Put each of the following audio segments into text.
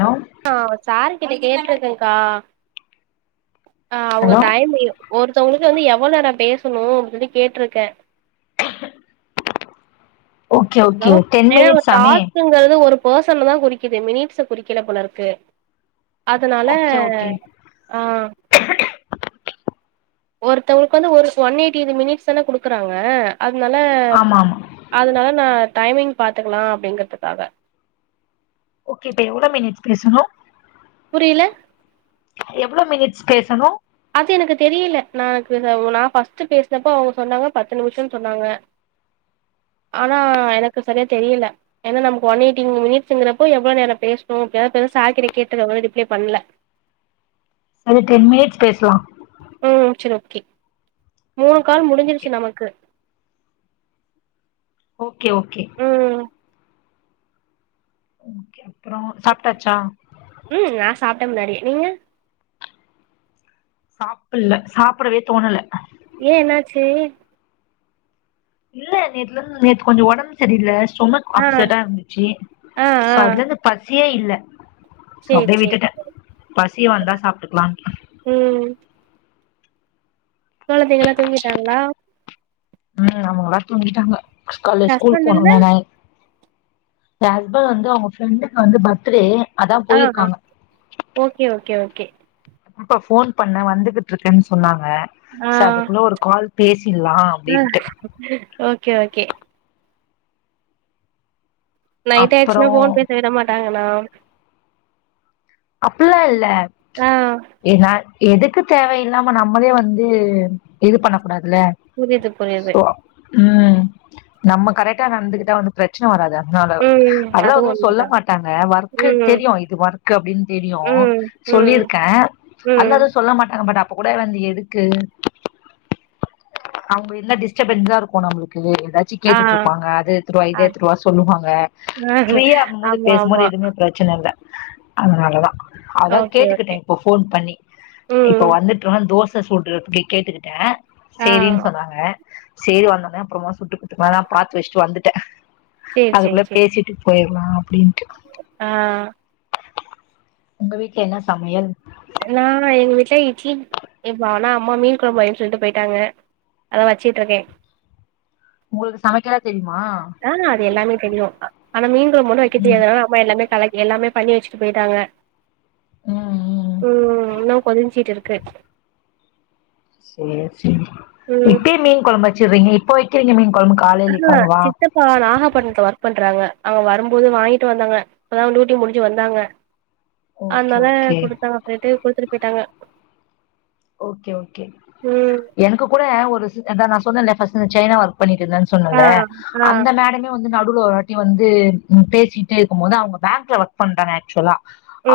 Hello ஆஹ் சார்க்கு இன்க் கேக்குதுங்கா ஆஹ் அவுங்க ஹலோ டைம் ஒருத்தவங்களுக்கு ல வந்து எவ்வளோ நா பேசணு அப்டின்னு சொல்லி கேட்டிருக்கேன் ஓகே ஹலோ ஓகே டென் ஏங்க மினிட்ஸ் ஆமே டாஸ்க்குங்கறது ஒரு பர்சன் தா குறிக்குது மினிட்ஸ குறிக்கல போல இருக்கு அதனால ஓகே ஓகே ஆஹ் ஒருத்தவங்களுக்கு வந்து ஒரு ஒன் எயிட்டி மினிட்ஸ் தானே குடுக்குறாங்க அதனால ஆமா ஆமா அதனால நா டைமிங் பாத்துக்கலா அப்டிங்கறதுக்காக ஓகே இப்ப எவ்ளோ மினிட்ஸ் பேசணு புரியல எவ்வளோ மினிட்ஸ் பேசணு அது எனக்கு தெரியில நாக்கு அவுக்க நா ஃபர்ஸ்ட் பேசினப்போ அவுங்க சொன்னாங்க பத்து நிமிஷம்னு சொன்னாங்க ஆனா எனக்கு சரியா தெரியல ஏன்னா நமக்கு ஒன் எயிட்டி மினிட்ஸ்ங்கறப்போ எவ்வளோ நேரோ பேசணு [unintelligible] ரிப்லே பண்ணல சேரி டென் மினிட்ஸ் பேசுலா ம் சரி ஓகே மூணு ஓகே கால் முடிஞ்சிருச்சு ஓகே நமக்கு ஓ ஓகே ஓகே ம் ஓகே அப்புறம் சாப்பிட்டாச்சா சாப்பிட்ட முன்னாடி நீங்க சாப்பில்ல சாப்பிடவே தோணல ஏ என்னாச்சு இல்ல நேத்துலந்து நேத்து கொஞ்சம் உடம்பு சரியில்ல சும்மா ஆ அப்செட்டா இருந்துச்சு ஆ சோ ஆ அதுலருந்து பசி பசியே இல்ல சேரி அப்டியே சேரி விட்டுட்டேன் பசி வந்தா சாப்பிட்டுக்கலாம் ம் கொழந்தைங்கல்லா தூங்கிட்டாங்களா உம் அவங்களா தூங்கிட்டாங்க காலைலே ஸ்கூல் ஹஸ்பண்ட் இல்ல [unintelligible] என் ஹஸ்பண்ட் வந்து அவங்க ஃப்ரெண்டுக்கு வந்து பர்த்டே அதா ஆஹ் போயிருக்காங்க ஓகே ஓகே ஓகே இப்ப போன் பண்ண வந்துகிட்டு இருக்கேன்னு சொன்னாங்க ஆ சரி அதுக்குள்ள ஒரு கால் பேசிடலாம் ஆ அப்படின்ட்டு ஓகே ஓகே நைட்டு அப்புறோ ஆயிடுச்சுன்னா போன் பேசவிட மாட்டாங்களோ இல்லேயில்ல ஆ ஏ நான் எதுக்கு தேவையில்லாம நம்மளே வந்து இது பண்ண கூடாது புரிது புரிது ம் நம்ம கரெக்டா நடந்துகிட்டா வந்து பிரச்சன வராதா னால ம் அதெல்லா அது எதுவு சொல்ல உண்மதா மாட்டாங்க ஒர்க்கு ம் தெரியு இது ஒர்க் அப்டின்னு தெரியு ம் ம் சொல்லிருக்க ம் அதுலா எதுவு சொல்ல மாட்டாங்க பட் அப்ப கூட வந்து எதுக்கு அவங்க இருந்த டிஸ்ட்டபன்ஸா இருக்கு நம்ளுக்கு ஏதாச்சி ஆ கேட்டுட்டு இருப்பாங்க அத எடுத்துட்டு வா இத அது எடுத்துட்டு வா சொல்லுவாங்க ஃப்ரீயா இருக்கும் போது ஆமா பேசும்போது ஆமா எதுமே பிரச்சன இல்ல அதனால ட்லதா அதா ஓகே கேட்டுக்கிட்ட ஓகே இப்போ ஃபோன் பண்ணி இப்போ ம் வந்துட்றோ தோச ச சுட்றதுக்கு கேட்டுக்கிட்ட ஆ செரினு சொன்னாங்க செரி வந்தோனே அப்புறமா சுட்டு புட்டு பதா தா பாத்து வச்சுட்டு வந்துட் ட்டா சேரி அதுகுள்ள பேசிட்டு போயி ல்லா அப்டின்ட்டு ஆஹ் உங்க வீட்டுல என்ன சமையல் நானா எங்க வீட்டுல இட்லி இப்ப ஆனா அம்மா மீன் கொழம்பு வைனு சொல்லிட்டு போயிட்டாங்க அதா வச்சுட்டு இருக்கே உங்களுக்கு சமைக்கல்ல தெரியு மா ஆஹ் அது எல்லாமே தெரியு ஆனா மீன் கொழம்பு மட்டு வெக்க ம் தெரியதுனால அம்ம எல்லாமே கலக்கி எல்லாமே பண்ணி வெச்சுட்டு போயிட்டாங்க ம் ம் உம் இன்னு கொதிச்சிட்டு இருக்கு சேரி சேரி ம் இப்யே மீன் குழம்பு வச்சறீங்க போயிக்கிறீங்க [unintelligible] ஆஹ் சித்தப்பா நாகாபட்ணத்ல ஒர்க் பண்றாங்க அவங்க வரும்போது வாங்கிட்டு வந்தாங்க இப்பதா டூட்டி முடிஞ்சு வந்தாங்க ஓகே அதனால ஓகே கொடுத்தாங்க அப்டின்ட்டு குடுத்துட்டு போயிட்டாங்க ஓகே ஓகே. ம் எனக்கு கூட ஒரு ஸ் அதா நா சொ சொன்ன இல்ல ஃப்ரஸ்ட் இந்த சைனா வா இருக் பண்ணிட்டு இருந்தே ஆ சொன்னல ஆ அந்த மேடமே வந்து நா டுல ஒருட்டி வந்து பேசிட்டே இருக்கு போது அவங்க பேங்க்ல ஒர்க் பண்றாங்க. ஆக்சுவலா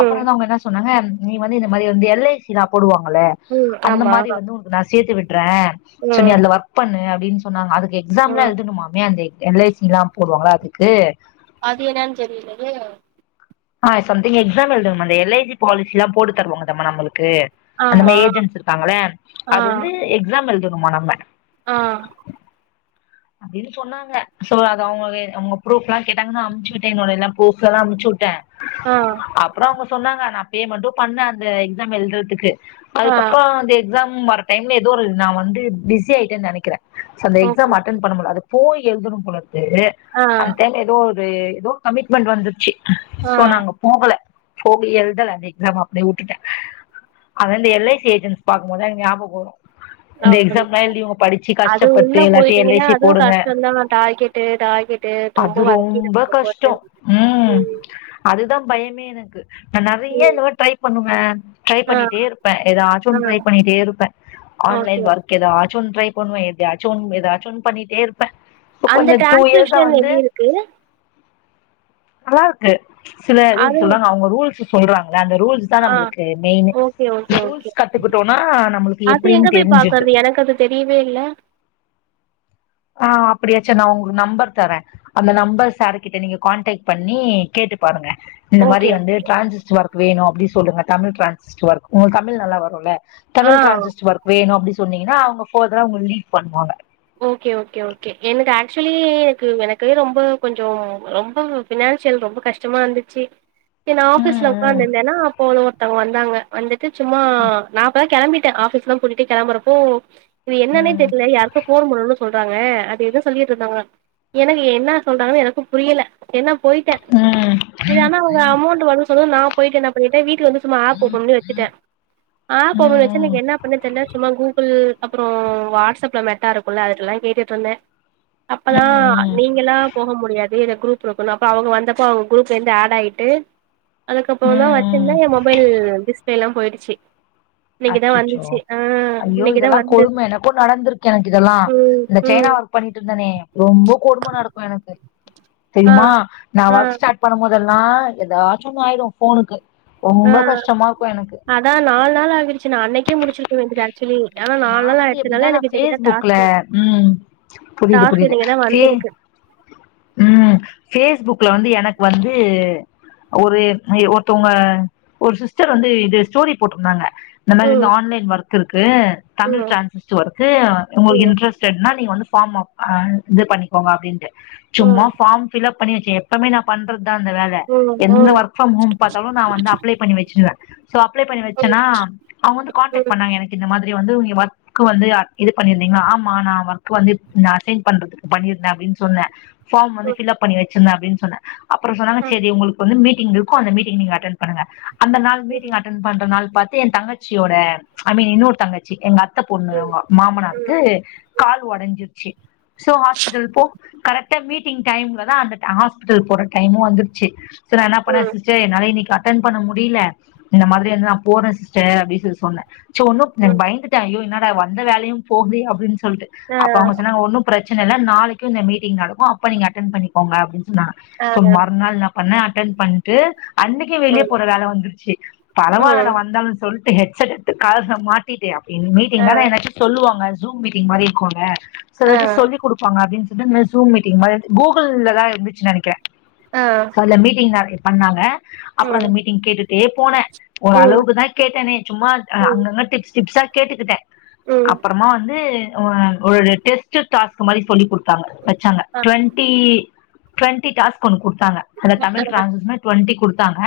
அப்புற வந்துன் அவங்க என்ன சொன்னாங்க நீ வந்து இந்த மாரி வந்து எல் ஐ சி லா போடுவாங்களல்ல ம் அந்த ஆமா மாரி வந்து உனக்கு நா சேத்து விட் ரன் சோ நீ ம் அதுல ஒர்க் பண்ணு அப்டின்னு சொன்னாங்க அதுக் எக்ஸாமெல்ல ம் எழுதுனுமமே அந்த எக் எல் ஐ சி எல்லா போடுவாங்களா அதுக்கு அது என்னன்னு தெரியலயே. ஆஹ சம்தி்ங் எக்ஸாம் எழுதணு எல் ஐ சி பாலிஸி எல்லா போட்டு தருவங்க தம் நம்மளுக்கு க்கு அந்த ஆமா மாதிரி ஏஜென்ஸ் இருக்காங்கள அது வந்து எக்ஸாம் எழு ங்குமா நம ஆஹ் அப்டின்னு சொன்னாங்க. சோ அத அவங்க அவங்க ப்ரூஃப் எல்லா கேட்டாங்கன்னு நா அமுச்சு விட்டே என்னோட எல்லாம் ப்ரூஃப்வெல்லா அமுச்சு விட்டே. ஆ அப்பறோ அவுங்க சொன்னாங்க நா பேமெண்ட்டும் பண்ணே அந்த எக்ஸாம் எழுதுறதுக்கு ஆ அதுக்கப்றோ அந்த எக்ஸாம் வரற டைம்ல எதுவு ஒரு நா வந்து பிஸி ஆயிட்டேனு நெனக்கிறே சோ அந்த ஓகே எக்ஸாம் அட் அட்டன் பண்ண முடில அது போய் எழுதணும் போல இருக் ஆ [unintelligible] அந்த டைம் எதோ ஒரு ஒரு ஏதோ கமிட்மெண்ட் வந்துருச்சு ஆ சோ நாங்க போகல போகி எழுதல அந்த எக்ஸாம் அப்டியே விட்டுட்டே. அதா இந்த எல் ஐ சி ஏஜென்ஸ் பாக்கும் போதுதாங்க ஞாபகோ வரும். இந்த அப்படி எக்ஸாம் எல்லா எழுதி இவுங்க படிச்சு கஷ்டப்பட்டு எல்லா நீங்கன்னா அதுவும் கஷ்டோந்தா தாய்கெட்டு தாய்கெட்டு ரொம்ப அது வதக்கிட்டு வாங்க போறது. கஷ்டம் ம் உம் அதுதா பயமே எனக்கு நா நெறையா இந்த மாரி ட்ரை பண்ணுவே. ட்ரை ஆ பண்ணிட்டே இருப்பே ஏதா ஆ ஆச்சுஒன்னு ட்ரை பண்ணிட்டே இருப்பே ஆன்லைன் ஓகே ஒர்க் ஏதா ஆச் ச்சும் ஒன் ட்ரை பண்ணுவே எதையாச்சு ஒன் எதாச் ச்சு ஒன் பண்ணிட்டே இருப் அந்த டிரான்ஸ்கிரிப்ஷன் எப்டி இருக்கு நல்லாருக்கு சில அது ரூல்ஸ்லா அவுங்க ரூல்ஸ் சொல்றாங் ன்ன அந்த ரூல்ஸ்தா ஆ நம்மளுக்கு main okay okay okay rules கத்துக்கிட்டோன்னா நம்மளுக்கு அது எங்க எப்டின்னு போய் தெரிஞ்சுருது பாக்குறது எனக்கு அது தெரியவே இல்ல ஆ அப்படியாச்சு நா உங்களுக்கு நம்பர் தரே அந்த நம்பர் சார் கிட்ட நீங்க கான்டக்ட் பண்ணி கேட்டு பாருங்க இந்த மாரி ஓகே வந்து டிரான்சிஸ்ட்டு வரும் வேணும் அப்டி சொல்லுங்க தமிழ் டிரான்சிஸ்ட் ஒர்க் உங்களுக்கு தமிழ் நல்லா வருல்ல தமிழ் ஆ டிரான்சிஸ்ட் ஒர்க் வேணு அப்டி சொல் சொன்னீங்கன்னா அவுங்க ஃபோர்தரா அவுங்க லீட் பண்ணுவாங்க ஓக்கே ஓக்கே ஓக்கே எனக்கு அக்ச்சுலி எனக்கு எனக்கு ரொம்ப கொஞ்சோ ரொம்ப ஃபினான்சியல் ரொம்ப கஷ்டமா இருந்துச்சு நா ஆஃபீஸ்ல ம் உக்காந்து இருந்தேனா அப்போனு ஒருத்தங்க வந் நாங்க வந்துட் ச்சும்மா நா அப்பதா கெளம்பி ஆபிஸ் எல்லா பூட்டிட்டு கெளம்பறப்போ இது என்னன்னே ம் தெர்ல யாருக் சொல்ல சொல்றாங்க அது எதோ சொல்லிட்டு இருந்தாங்க எனக்கு என்ன சொல்றாங்கன்னு எனக்கும் புரியல என்ன போயிட்டே ம் செரி ஆனா அவங்க அமௌண்ட் வருனு சொன்னதும் நா போய்ட்டு என்ன பண்ணிட்டே வீட்ல வந்து சும்மா ஃஆப் ஓப்பன் பண்ணி வச்சுட்டே ஃஆப் ஓப்பன் பண்ணி வச்சு ம் எனக்கு என்ன பண்ண தெர்ல சும்மா கூகுள் அப்றோ வாட்ஸ்அப்ல மெ ட்டா இருக்கும்ல்ல அதுட்டெல்லாம் கேட்டுட்டு இருந்தே ம் அப்பதான் ம் நீங்கல்லா போக முடியாது இத க்ரூப் குடுக்கணு அப்ப அவங்க வந்தப்போ அவங்க குரூப்ல இருந்து ஆட் ஆயிட்டு அதுக்கப்பறம் தான் ம் வச்சிருந்தே என் மொபைல் டிஸ்பிளே லாம் போயிடுச்சு [unintelligible] இன்னைக்குதா அச்சச்சோ வந்துச்சு ஆ ஐயோ இன்னைக்குதா இதெல்லா வந்தது கொடும எனக்கும் நடந்துருக் எனக்கு இதெல்லாம் ம் இந்த ம் சைனா ஒர்க் பண்ணிட்டு இருந்தனே ரொம்ப கொடும நடக்கும் எனக்கூ ஆ தெரியுமா நான் ஆ ஒர்க் ஸ்டாட் பண்ணும் போது அதெல்லாம் ஏதாச்சும் ஆயிரும் ஃபோனுக்கு ரொம்ப அஹ் கஷ்டமா இருக்கு எனக்கு அதான் நாலு நாள் [unintelligible] நா அன்னைக்கே முடிச்சிருக்க வேண்டியது ஆக்ச்வலி ஆனா நா நால் நாள் வந்து ஆயிட்சதுனால எப்டின்னா நா எனக்கு இன்னைக்குதான் ஃபேஸ்புக்ல டாஸ்க் வந் ம் புரியுது டாஸ்க் புரியுது இன்னைக்குதான் ஃபே வந்துருக்கு புக்ல வந்து எனக்கு ஒரு ஒருத்தவ்ங்க ஒரு சிஸ்டர் வந்து இது ஸ்டோரி போட்டுருந்தாங்க இந்த மாரி ம் வந்து ஆன்லைன் ஒர்க் கு தமிழ் ம் டிரான்சிட் ஒர்க்கு உங்களுக்கு ம் இன்ட்ரெஸ்டட்னா நீங்க வந்து ஃபாம்மா இது பண்ணிக்கோங்க அப்டின்ட்டு ம் சும்மா ஃபாம் பில்அப் பண்ணிச்சு எப்பமே நா பண்றது அந்த வேல ம் ம் எந்த ம் வொர்க் ஃப்ரம் ஹோம் பார்த்தாலு நா வந்து அப்ளை பண்ணி வச்சுருவே சோ அப்லே பண்ணி ம் வச்சேன்னா அவங்க வந்து ம் கான்டக்ட் ம் பண்ணங்க எனக்கு இந்த மாதிரி வந்து நீ ஒர்க் வந்து இது பண்ணிருந்தீங்களா ஆமா நான் ஒர்க் வந்து அசைன் பண்றது பண்ணிருந்தே அப்டின்னு சொன்னே ஃப்ரம் வந்து ஃபில்அப் பண்ணி வை சந்த அப்டின்னு சொன்னே அப்பறோ சொன்னாங்க ம் சேரி உங்களுக்கு வந்து மீட் மீட்டிங் இருக்கூ அந்த மீட்டிங் நீங்க அட்டென்ட் பண்ணுங்க அந்த நாள் மீட்டிங் அட்டென்ட் பண்ற நாள் பாத்து என் தங்கச்சி தங்கச்சியோட ஐ மீன் இன்னொரு தங்கச்சி எங்கத் பொண்ணு அவங்க ம் ம் மாமனாருக்கு கால் உடைஞ்சு சு சோ ஹாஸ்பிட்டல் போ கரெக்ட் கரெக்ட்டா மீட்டிங் டைம்ல தான் அந்த ஹாஸ்பிட்டல் போற டைமும் வந்துருச்சு சோ நான் என்ன பண்ணே ம் சிஸ்டர் என்னால நீ க அட்டண் பண்ண முடியில இந்த மாதிரி வந்து நா போறே சிஸ்டர் அப்டி சொல்லி சொன்னே சோ ஒன்னுப் நா ம் பயந்துட்டே ஐயோ என்ன நா வந்த வேலையு போகுதே அப்டின் ச் சொல்ட்டு ஆ அப்ப அவங்க சொன்னாங்க ஒன்னு பிர இல்லன்னா நாளைக்கு இந்த மீட்டிங் நடக்கு அப்ப நீங்க அட்டென் பண்ணிக்கோங்க அப்டின் நா ஆ சோ மறுநாள் என்ன பண்ணே அட்டென் பண்ட்டு அன்னைக்கு வெளியே ம் போற வேல வந்துருச்சு பரவாயில்ல டா ம் வந்தாலு சொல் டு ஹெட் செட் கால்ஸ்ஸ மாட்டிட்டு அப்டின்னு மீட்டிங் ஆ தானே எதாச்சு சொல்லுவாங்க ச் ஜூம் மீட்டிங் மாரி இருக்குல ஆ சிலது சொல்லி கொடுப்பாங்க அப்டின்னு என்னங்க ஜூம் மீட்டிங் மாரி கூகுள்லதா இருந்துச்சு நெனைக்கிறே ஆ சொ அதுல மீட்டிங் தானே பண்ணாங்க அப்புறோ ம் அந்த மீட்டிங் கேட்டுட் டே போனே ஒரு ம் அளவுக்கு தா கேட் டேனே சும்மா ஆ ம் அங்க அங்க டிப்ஸ் டிப்ஸ் ஆ கேட்டுக்கிட்டே ம் அப்புறமா வந்து ஆ ஒரு டெஸ்ட் டாஸ்க் மாரி சொல்லி கொடுத்தாங்க வச்சாங்க ஆ டுவண்டி டுவெண்டி டாஸ்க் ஒன்னு கொடுத்தாங்க அந்த தமிழ் டிரான்சஸ்மே டுவெண்டி கொடுத் கொடுத்தாங்க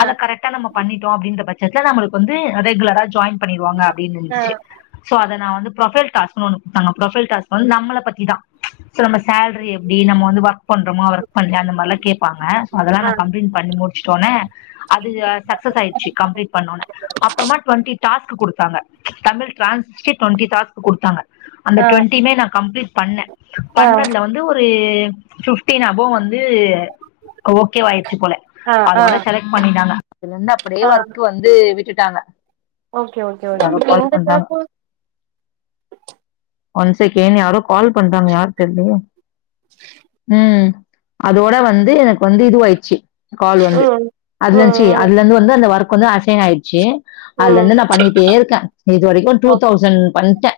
ஆ கரெக்டா நம்ம பண்ணிட்டோ அப்டின்ற பட் சத்துல நம்மளுக் கு வந்து அ ரெகுலரா ஜாயிண் பண்ணிடுவாங்க அப்டின்னு இருந்துச்சு ஆ சோ அத நா வந்து ப்ரோஃபைல் டாஸ்குனு ஒன்னு கொடுத்தாங்க ப்ரோஃபைல் டாஸ்கு வந்து நம்மள பத்தி தா ச நம்மஸ் சேல்ரி எப்டி நம்ம வந்து ஒர்க் பண்றோமோ ஒர்க் பண்ணலயா அந்த மாரிலா கேப்பாங்க ஸோ அதெல்லா நா கம்ப்ளீட் பண்ணி முடிச்ட்டோனே அது சக்சஸ் ஆயிடுச்சு கம்ப்ளீட் பண்ணோனே அப்புறமா டுவெண்டி டாஸ்க் கொடுத்தாங்க தமிழ் டிரான்சிஸ்கே டுவெண்டி டாஸ்க் கொடுத்தாங்க அந்த ஆ ஆ டுவண்டிமே நா கம்ப்ளீட் பண்ண பண்ணதுல வந்து ஒரு து ஃபிஃப்டின் அபோ வந் து ஓகேவாயிடுச்சு போல ஆ ஆ ஆ அதோட செலக்ட் பண்ணிட்டாங்க அதுல இருந்து அப்படியே ஆ ஒர்க் வந்து விட் விட்டுட்டாங்க ஓகே ஓகே ஓக் யாரோ இப்ப கால் இந்த பண்றாங்க டாஸ்க்கு ஒன் செகேன் யாரோ கால் பண்றாங்க யார் தெர்லயே உம் அதோட வந்து எனக்கு வந்து இதுவாயிடுச்சு கால் வந்து ம் அதுல ம் இருந்ச்சு ம் அதுல இருந்து வந்து அந்த வொர்க் கொஞ்சொ அசைன் ஆய்டு சு அதுல ம் இருந்து நா பண்ணிட்டே இருக்கே இது வரைக்கும் டூ ஓ தௌசண்ட் பண்ட்ட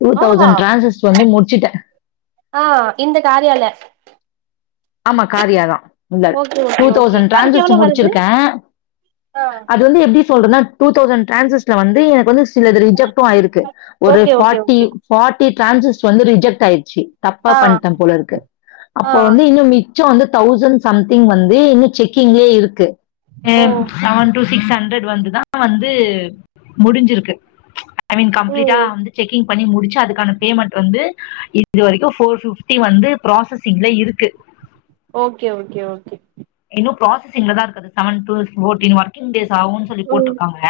டூ ஆ தௌசண்ட் டிரான்சஸ் வந்து முட் ச்சிட்ட ஆ இந்த காரியால ஆமா காரியாதா [unintelligible] okay two okay okay thousand அதுக்கு எவ்ளோ ட்ரான்ஸ்கிரிப்ஸன் வருது முடிச்சிருக்கே ஆ அது வந்து எப்டி சொல்றன்னா டூ தௌசண்ட் ட்ரான்ஸிஸ்ல வந்து எனக்கு வந்து சிலது ரிஜக்ட் டு ஆயிருக்கு ஒரு okay okay forty okay forty டிரான்சஸ் வந்து ரிஜக்க் ஆய்டுச்சு தப்பா ஆ பண்ட்ட போலருக்கு ஆ அப்போ வந்து இன் மிச்சொ வந்து தௌசண்ட் சம்திங் வந்து இன்னும் செக்கிங்லே இருக்கு எ ஓ செவன் டூ சிக்ஸ் ஹண்ட்ரட் குளு வந்துதா வந்து முடிஞ்சிருக்கு ஐ மீன் கம்ப்ளீட்டா ம் வந்து செக்கிங் பண்ணி முடிச்சு அதுக்கான பேமெண்ட் வந்து இது வரைக்கும் ஃபோர் ஃபிஃப்டி வந்து ப்ராசசிங்ல இருக்கு ஓகே ஓகே ஓகே ப்ப ப்ராசஸிங்லதா இருக்கது seven to forty working days ஆகுனு சொல்லி ம் போட்டிருக்காங்க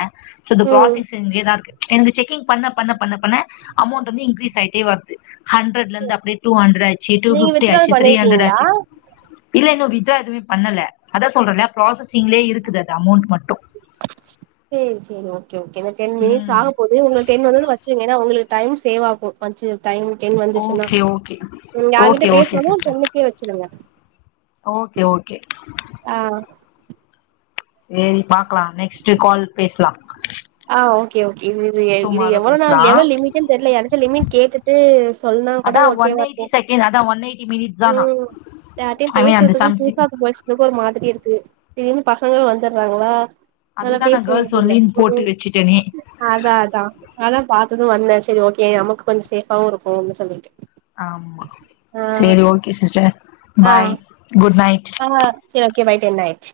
சோ இந்த ம் ப்ராசகஸ்ஸிங்லேதா இருக்கு எனக்கு செக்கிங் பண்ண பண்ண பண்ண பண்ண அமௌண்ட் வந்து இன்க்ரீஸ் ஆயிட் டி வர்து ஹண்ட்ரட்லந்து அப்டியே டூ ஹண்ட்ரட் ஆச்சு டூ நீங்க பீஃப்டி வித்ட்ரால் ஆச்சு திரி ஹண்ட்ரட் பண்ணிருக்கீங்களா ஆச்சு இல்ல இன்னு வீ த அது வித் பண்ணல அதா சொல்றனே ப்ராசஸ் ஸிங்ளே இருக்குது அது அமோண்ட் மட்டு சேரி சேரி ஓகே ஓகே இந்த டென் மினிட்ஸ் ம் ஆக போது உங்களுக் டென் வந்ததூ வச்சிருங்க ஏன்னா உங்களுக்கு டைம் சேவ் ஆகு கொஞ்ச டைம் டென் வந்துச்சுன்னா ஓகே ஓகே நீங்க ஓகே யார்கிட்டயும் ஓகே பேசணும் சிஸ்டர் டென்னுக்கே வச்சுடுங்க ஓகே ஓகே ஆ செரி பாக்கலாம் நெக்ஸ்ட் கால் பேசலாம் ஆ ஓகே ஓகே இது இது டுமாரோ எவ்வள பேசலா நான் எவளோ லிமிட் தெரியல யாச்சும் லி்மிட் கேட்டுட்டு சொன்னா கூட அதா ஒன் ஓகேவா எயிட்டி இருக்கும் செகண்ட் அதா ஒன் எயிட்டி மினிட்ஸ் தானா ம் யாரையும் ஐ மீன் அந்த பேசுறதுக்கும் சம்திங் புதுசா பேசறதுக்கும் ஒரு மாதிரி இருக்கு திடீர்னு பசங்களும் வந்துறாங்களா அதுக்குதான் நான கேள்ஸ் ஒன்லி போட்டு வச்சு அத அதா அத பாத்ததும் வந்தேன் சரி ஓகே நமக்கு கொஞ்ச சேஃபாவும் இருக்கும்அப்டீனு சொல்லிட்டு ஆம்மா ஆ செரி okay sister bye good night ஆஹ் சேரி ஓகே பை குட் நைட்